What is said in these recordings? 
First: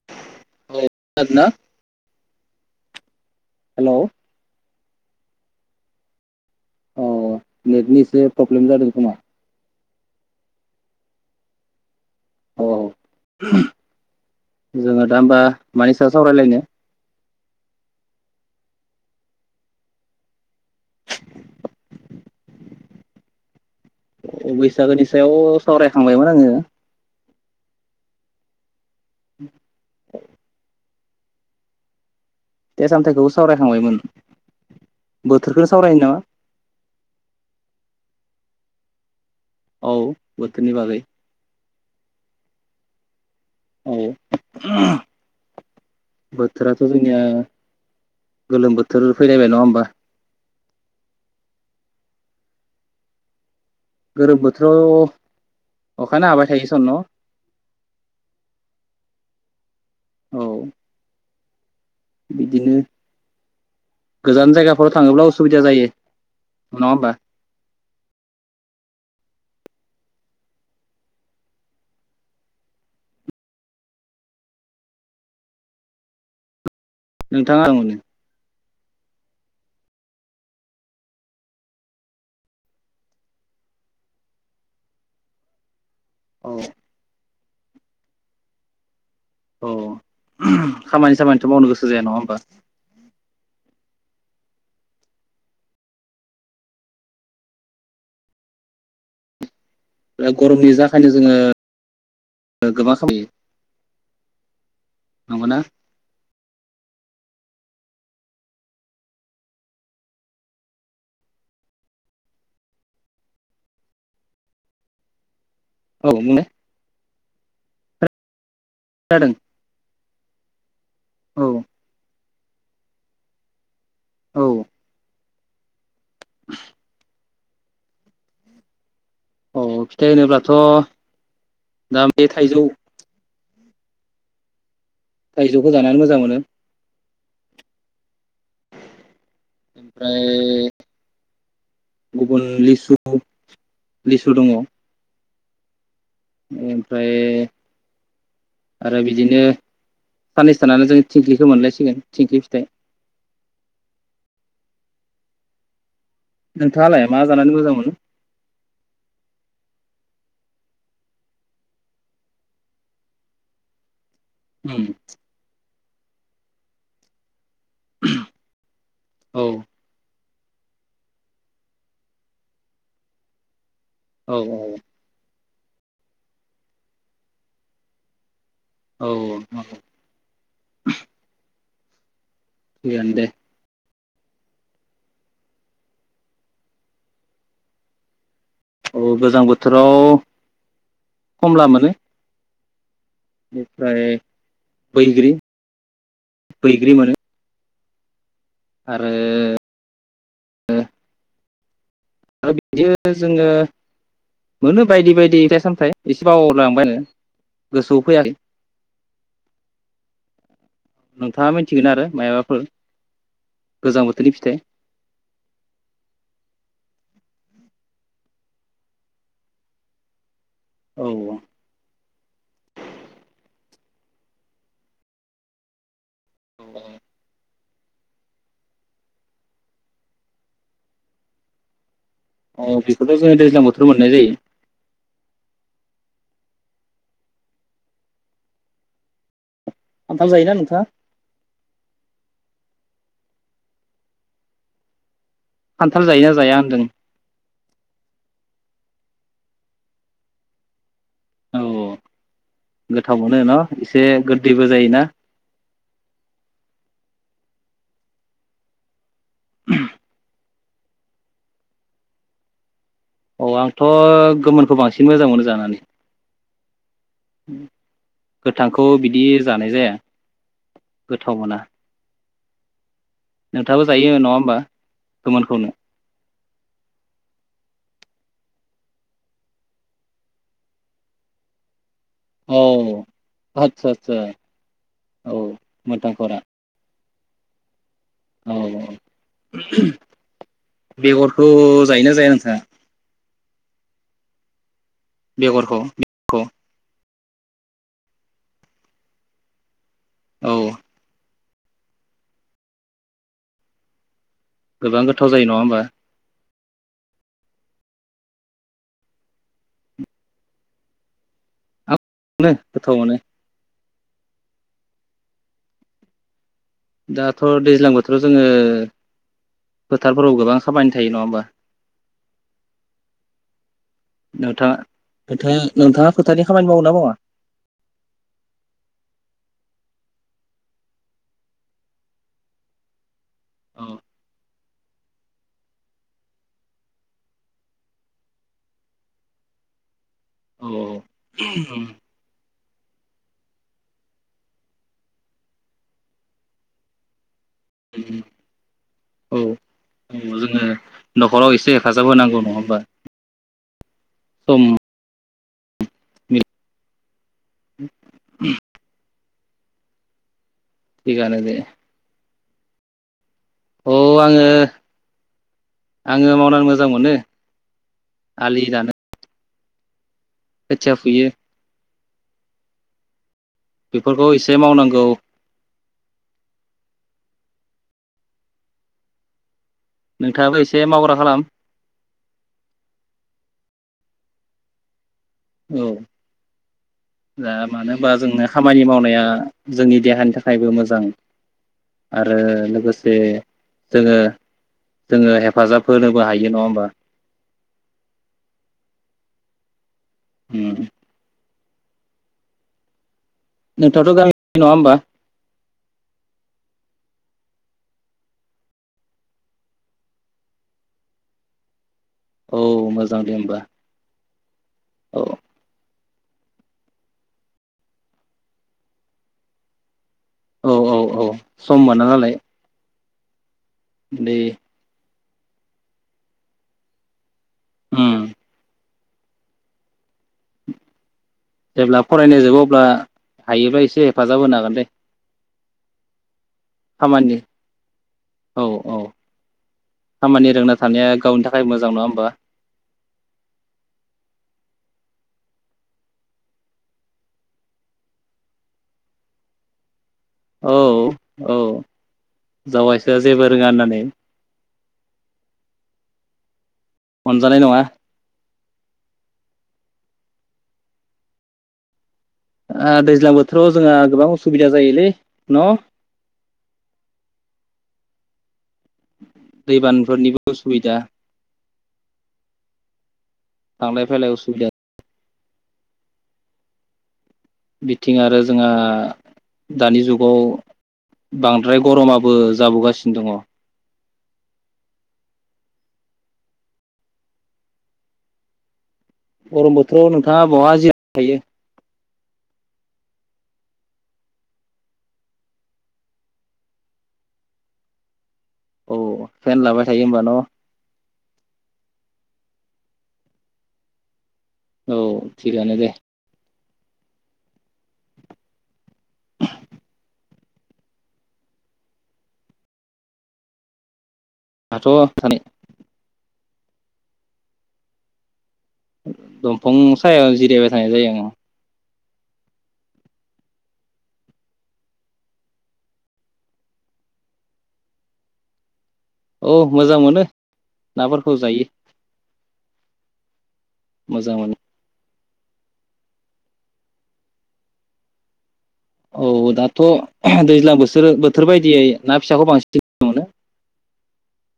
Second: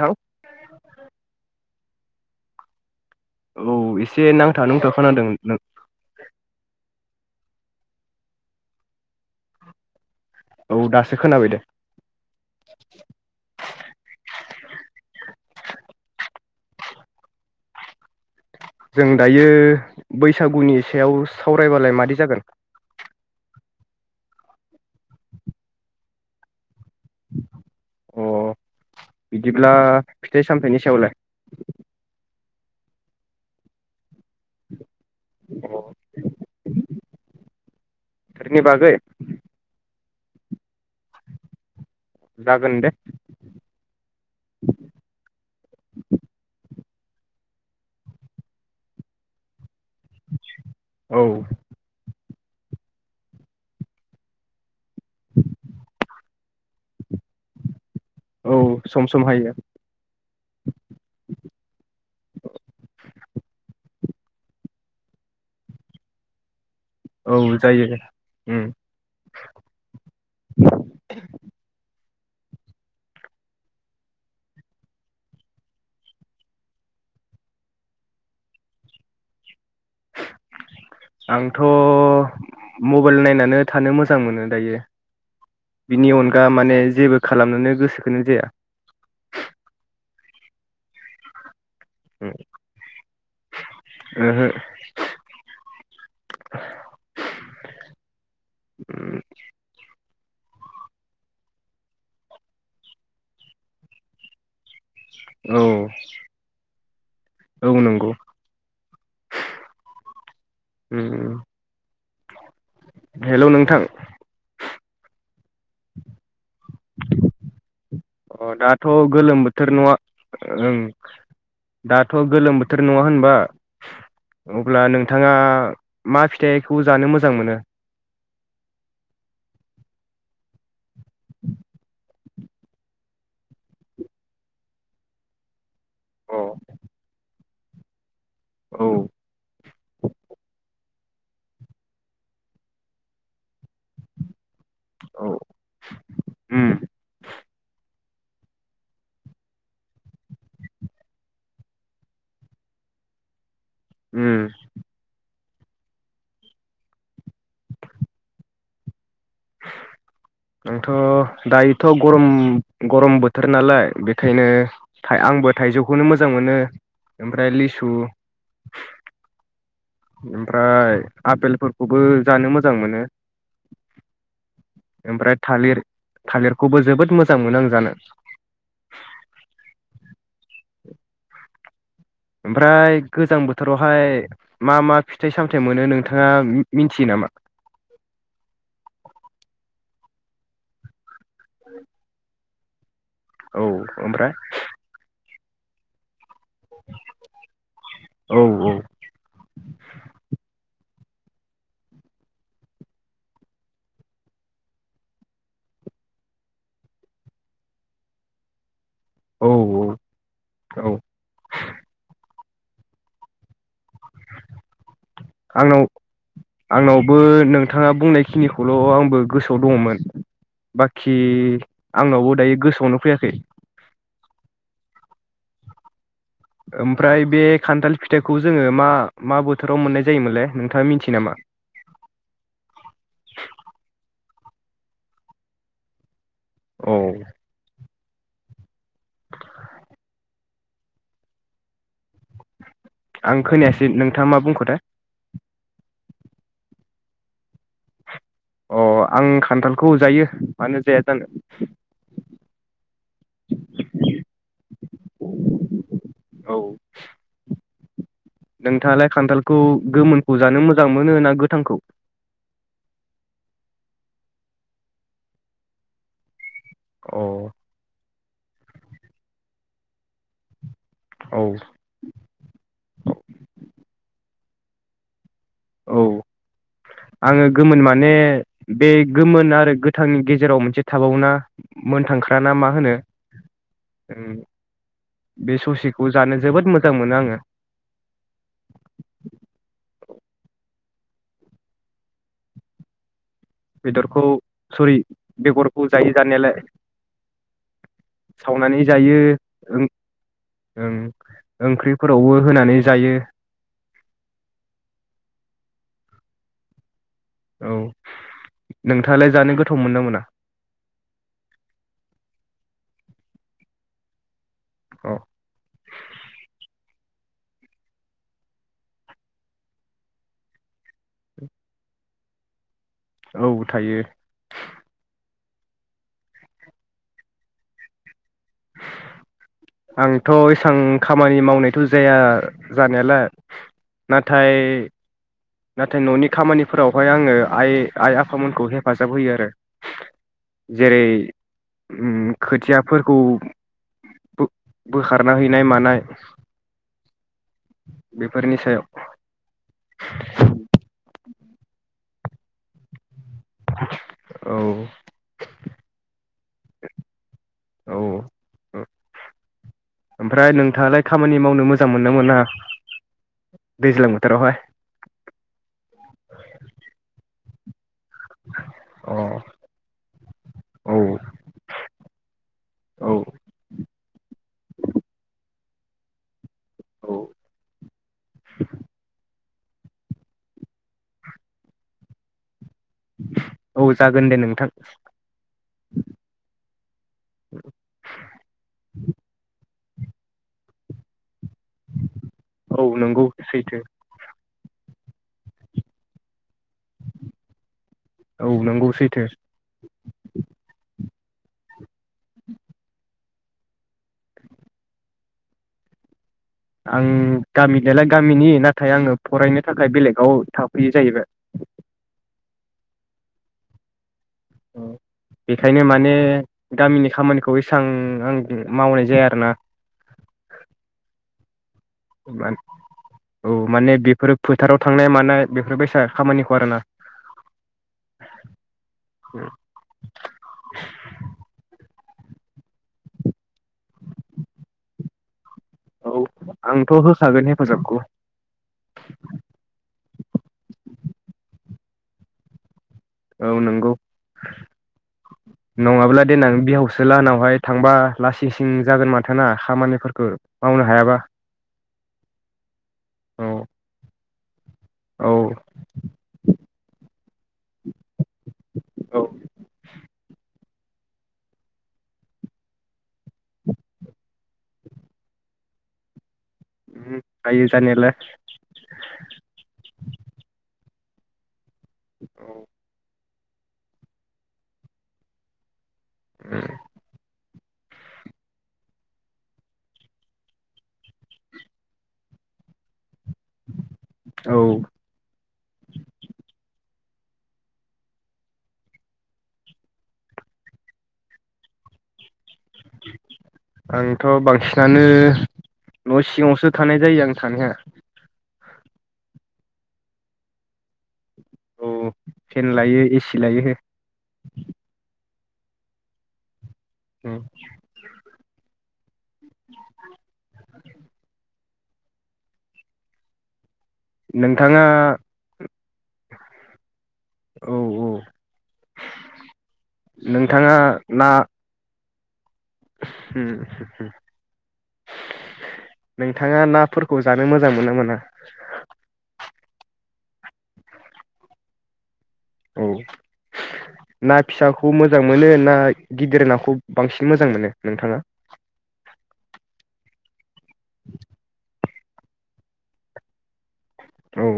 थां खोनादोंना औ हेलौ एसे नांथा नुंथा खोना खोनदों नों अ नेटनि एसे प्रब्लेम जादों खोमा औ दासो खोनाबाय दे औ जोङो दा होमबा मानि सायाव सावरायलायनो? जों दायो बैसागुनि सायाव सावरायबालाय मादि जागोन? अ बैसागोनि सायाव सावरायखांबायमोन आङो। अ बिदिब्ला फिथाइ-सामथायाइनि सायावलाय अ फिथाय-सामथायाइखौबो सावरायखांबायमोन बोथोरखौनो बोथोरनि सावरायनो नामा नि बागै औ बोथोरनि बागै जागोन दे औ बोथोराथ' जोंनिया गोलोम बोथोर फैलायबाय नङा होमबा। औ गोलोम बोथोराव अखानो हाबाय थायो सन न'? औ सम सम हायो औ [inaudible] बिदिनो गोजान जायगाफोराव थाङोब्ला उसुबिदा जायो नङा होमबा औ जायो ओम [inaudible] नोंथाङा [unintelligible] आंथ' मबाइल नायनानै थानो मोजां मोनो दायो बिनि अनगा औ माने जेबो खालामनोनो गोसो बेखौनो जाया अ' खामानि खामानिथ' मावनो गोसो जाया नङा होनबा ओहो [unintelligible] उम गरमनि जाखायनो जोङो गोबां खामायो नंगौना औ औ नोंगौ उम उम हेलौ नोंथां औ [unintelligible] अ दा थ' खोनादों गोलोम बोथोर नङा ओं औ दाथ' गोलोम बोथोर नङा होनबा औ अब्ला नोंथा थाङा मा फिथाइखौ जानो मोजां मोनो? [inaudible] अ फिथाइ होनोब्लाथ' थाम बे थाइजौ थाइजौखौ जानानै मोजां मोनो। अ औ ओमफ्राय गुबुन लिसु लिसु दङ। औ उम ओमफ्राय आरो बिदिनो साननैसो थानानै जों थिंख्लिखौ मोनलायसिगोन थिंख्लि फिथाइ। उम नोंथाङालाय मा जानानै मोजां मोनो? आंथ' दायोथ' गरम गरम बोथोर नालाय बे खायनो उम आंबो थाइजौ खौनो मोजां मोनो ओमफ्राय लिस सु औ ओमफ्राय आपेलफोरखौबो जानो मोजां मोनो। औ औ ओमफ्राय थालिर थालिरखौबो जोबोद मोजां मोनो आं जानो। औ औ ओमफ्राय थिगानो दे गोजां बोथोराव फाय मा मा फिथाइ सामथाइ मोनो नोंथाङा मिथियो नामा औ गोजां बोथोराव खमला मोनो। औ बेनिफ्राय ओमफ्राय बैग्रि बैग्रि मोनो औ आरो आरो बिदि [inaudible] जोङो मोनो बायदि बायदि फिथाइ सामथाइ [inaudible] एसे बावलांबायानो गोसोआव फैयाखै औ औ नोंथाङा मिथिगोना आरो मा [unintelligible] गोजां बोथोरनि फिथाइ बो नोंथाङा बुंनायखिनिखौल' आंबो गोसोआव दङमोन। औ बाखि आं [unintelligible] बो दायो गोसोआवनो फैयाखै औ ओमफ्राय बे खान्थाल फिथाइखौ जोङो मा मा बोथोराव मोननाय जायोमोनलै नोंथाङा मिथियो नामा औ बेखौथ' जोङो दैज्लां बोथोराव मोननाय जायो औ खान्थाल जायोना नोंथाङा आं खोनायासै नोंथाङा मा बुंखोथाय खान्थाल जायोना जाया होनदों अ आं खान्थालखौ जायो मानो जाया जानो औ गोथाव मोनो न' एसे गोदैबो जायोना औ नोंथाङालाय खान्थालखौ गोमोन हजानो मोजां मोनो ना गोथांखौ औ आंथ' गोमोनखौ बांसिन मोजां मोनो जानानै अ गोथांखौ बिदि जानाय जाया गोथाव औ मोना नोंथाबो जायो नङा होमबा? गोमोनखौनो औ आङो गोमोन माने बे गोमोन आरो गोथांनि गेजेराव मोनसे थाबावोना। मोनथांख्रा ना मा होनो औ आतसा आस्सा बे ससेखौ जानो जोबोद मोजां मोनो आंङो [unintelligible] औ औ बेगरख' जायोना जाया नोंथाङा बेदरखौ सरि बेगरखौ जायो जानायालाय सावनानै जायो ओं औ ओं ओंख्रिफोरावबो होनानै जायो गोबां गोथाव जायो नङा होमबा औ नोंथाङालाय जानो गोथाव मोनो ना मोना नो गोथाव मोनो औ दाथ' दैज्लां बोथोराव जोङो फोथारफोराव गोबां खामानि थायो नङा होमबा औ थायो नोंथाङा नोंथाङा नोंथाङा खोथानि खामानि मावो ना मावा आंथ' एसां खामानि मावनायथ' जाया जानायालाय औ नाथाय [inaudible] नाथाय न'नि खामानिफोरावहाय आङो आइ आइ आफामोनखौ हेफाजाब होयो आरो औ जेरै उम खोथिया फोरखौ ब- बोखारना हैनाय मानाय बेफोरनि सायाव उ औ [unintelligible] ङो न'खराव एसे हेफाजाब होनांगौ नङा होमबा [inaudible] ओम औ [unintelligible] ओमफ्राय नों नोंथाङालाय खामानि दे मावनो मोजां मोनोना मोना औ दैज्लां आङो बोथोरावहाय आङो मावनानै मोजां मोनो आलि दानो अ औ खोथिया फुयो औ बेफोरखौ एसे मावनांगौ औ नोंथाङाबो एसे मावग्रा खालाम औ जागोन दे नोंथां औ दा मानो होनबा जोंनो खामानि मावनाया जोंनि देहानि थाखायबो मोजां। आरो औ लोगोसे नंगौ सैथो जोङो जोङो हेफाजाब होनोबो हायो। नङा होमबा औ नंगौ सैथो [inaudible] उम [inaudible] नोंथाङाथ' गामिनि नङा होमबा आं गामिनियालाय गामिनि नाथाय आङो फरायनो थाखाय बेलेगाव थाफैयो जाहैबाय। औ मोजां दे होमबा ओ औ बेखायनो माने ओ गामिनि खामानिखौ एसेबां आं मावनाय जाया आरोना औ औ औ सम मोना नालाय औ माने बेफोरो बे फोथाराव थांनाय मानाय बेफोरबायसा खामानिखौ आरोना ओम उम जेब्ला फरायनाय जबो अब्ला हायोब्ला एसे हेफाजाब होनो हागोन दे औ आंथ' खामानि होखागोन हेफाजाबखौ औ औ खामानि रोंना थानाया गावनि थाखाय मोजां नङा होमबा? औ नंगौ नङाब्ला देनां बिहावसो लाहानावहाय थांबा लासिं सिं जागोन माथो ना खामानि औ औ जावायसोआ औ जेबो रोङा होननानै औ अनजानाय नङा औ [unintelligible] दै बोथोराव जोंहा गोबां असिबिदा जायोलै न' उम जायो जानायालाय दैबानफोरनिबो असुबिदा औ थांलाय फैलाय असुबिदा उम बिथिं आरो जोंहा दानि जुगाव बांद्राय गरमाबो जाबोगासिनो दङ औ गरम बोथोराव नोंथाङा बहा जिर [unintelligible] थायो। आंथ' बांसिनानो न' सिङावसो थानाय जायो आं थानाया औ फेन लाबाय थायो होमबा न'? औ फेन लायो एसि लायो हो औ थिगानो दे। [inaudible] [inaudible] नोंथाङा दाथ' थानाय औ औ दंफां सायाव जिरायबाय नोंथाङा थानाय जायो ना आङो नोंथाङा नाफोरखौ जानो मोजां मोना मोना औ मोजां मोनो नाफोरखौ जायो औ मोजां ना मोनो फिसाखौ मो मोजां मोनो ना गिदिर नाखौ बांसिन मोजां मोनो नोंथाङा औ दाथ' [unintelligible] दैज्लां बोसोर बोथोर बायदियै ना फिसाखौ बांसिन गोथाव मोनो औ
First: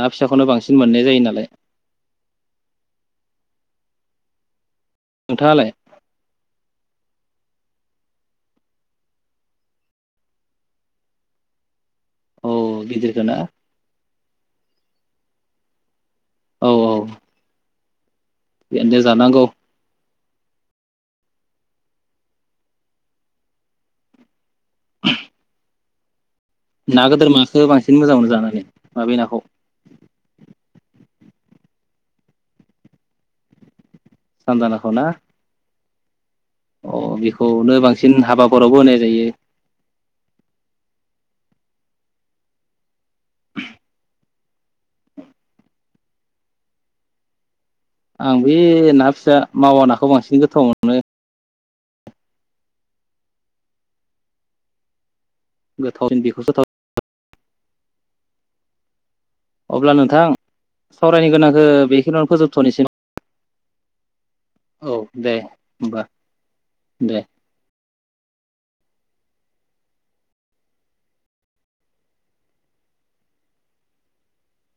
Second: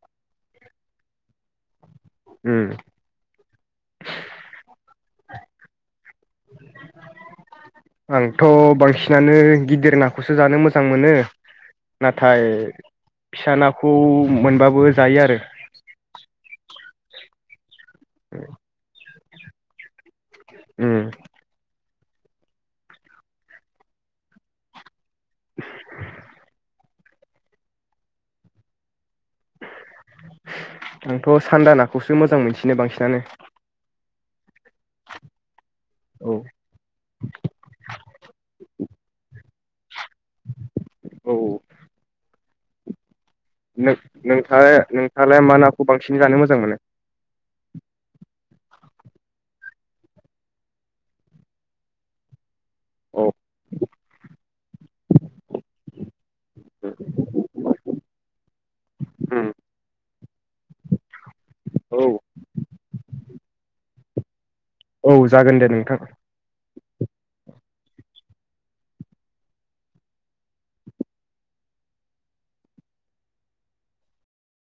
ना फिसाखौनो बांसिन मोननाय जायो नालाय उम नोंथाङालाय आंथ' बांसिनानो गिदिर नाखौसो जानो मोजां मोनो। नाथाय औ गिदिरखौ ना फिसा नाखौ मोनबाबो जायो आरो औ औ बेनो जानांगौ। उम [unintelligible] [unintelligible] ना गोदोर माखो बांसिन मोजां मोननो जानानै माबे नाखौ? आंथ' सानदा नाखौसो मोजां मोनसिनो बांसिनानो सानदा नाखौ ना? औ अ बेखौनो बांसिन हाबाफोरावबो होनाय जायो। औ नों-नोंथाङा-नोंथाङालाय मा नाखौ बांसिन जानो मोजां मोनो? आं बे ना फिसा मावा नाखौ बांसिन गोथाव मोनो। औ [unintelligible] गोथाव दिन बिखौ [unintelligible] जाथाव उम अब्ला नोंथां सावरायनो गोनांखौ औ बेखिल'नो फोजोबथ'नोसै। औ जागोन दे नोंथां दे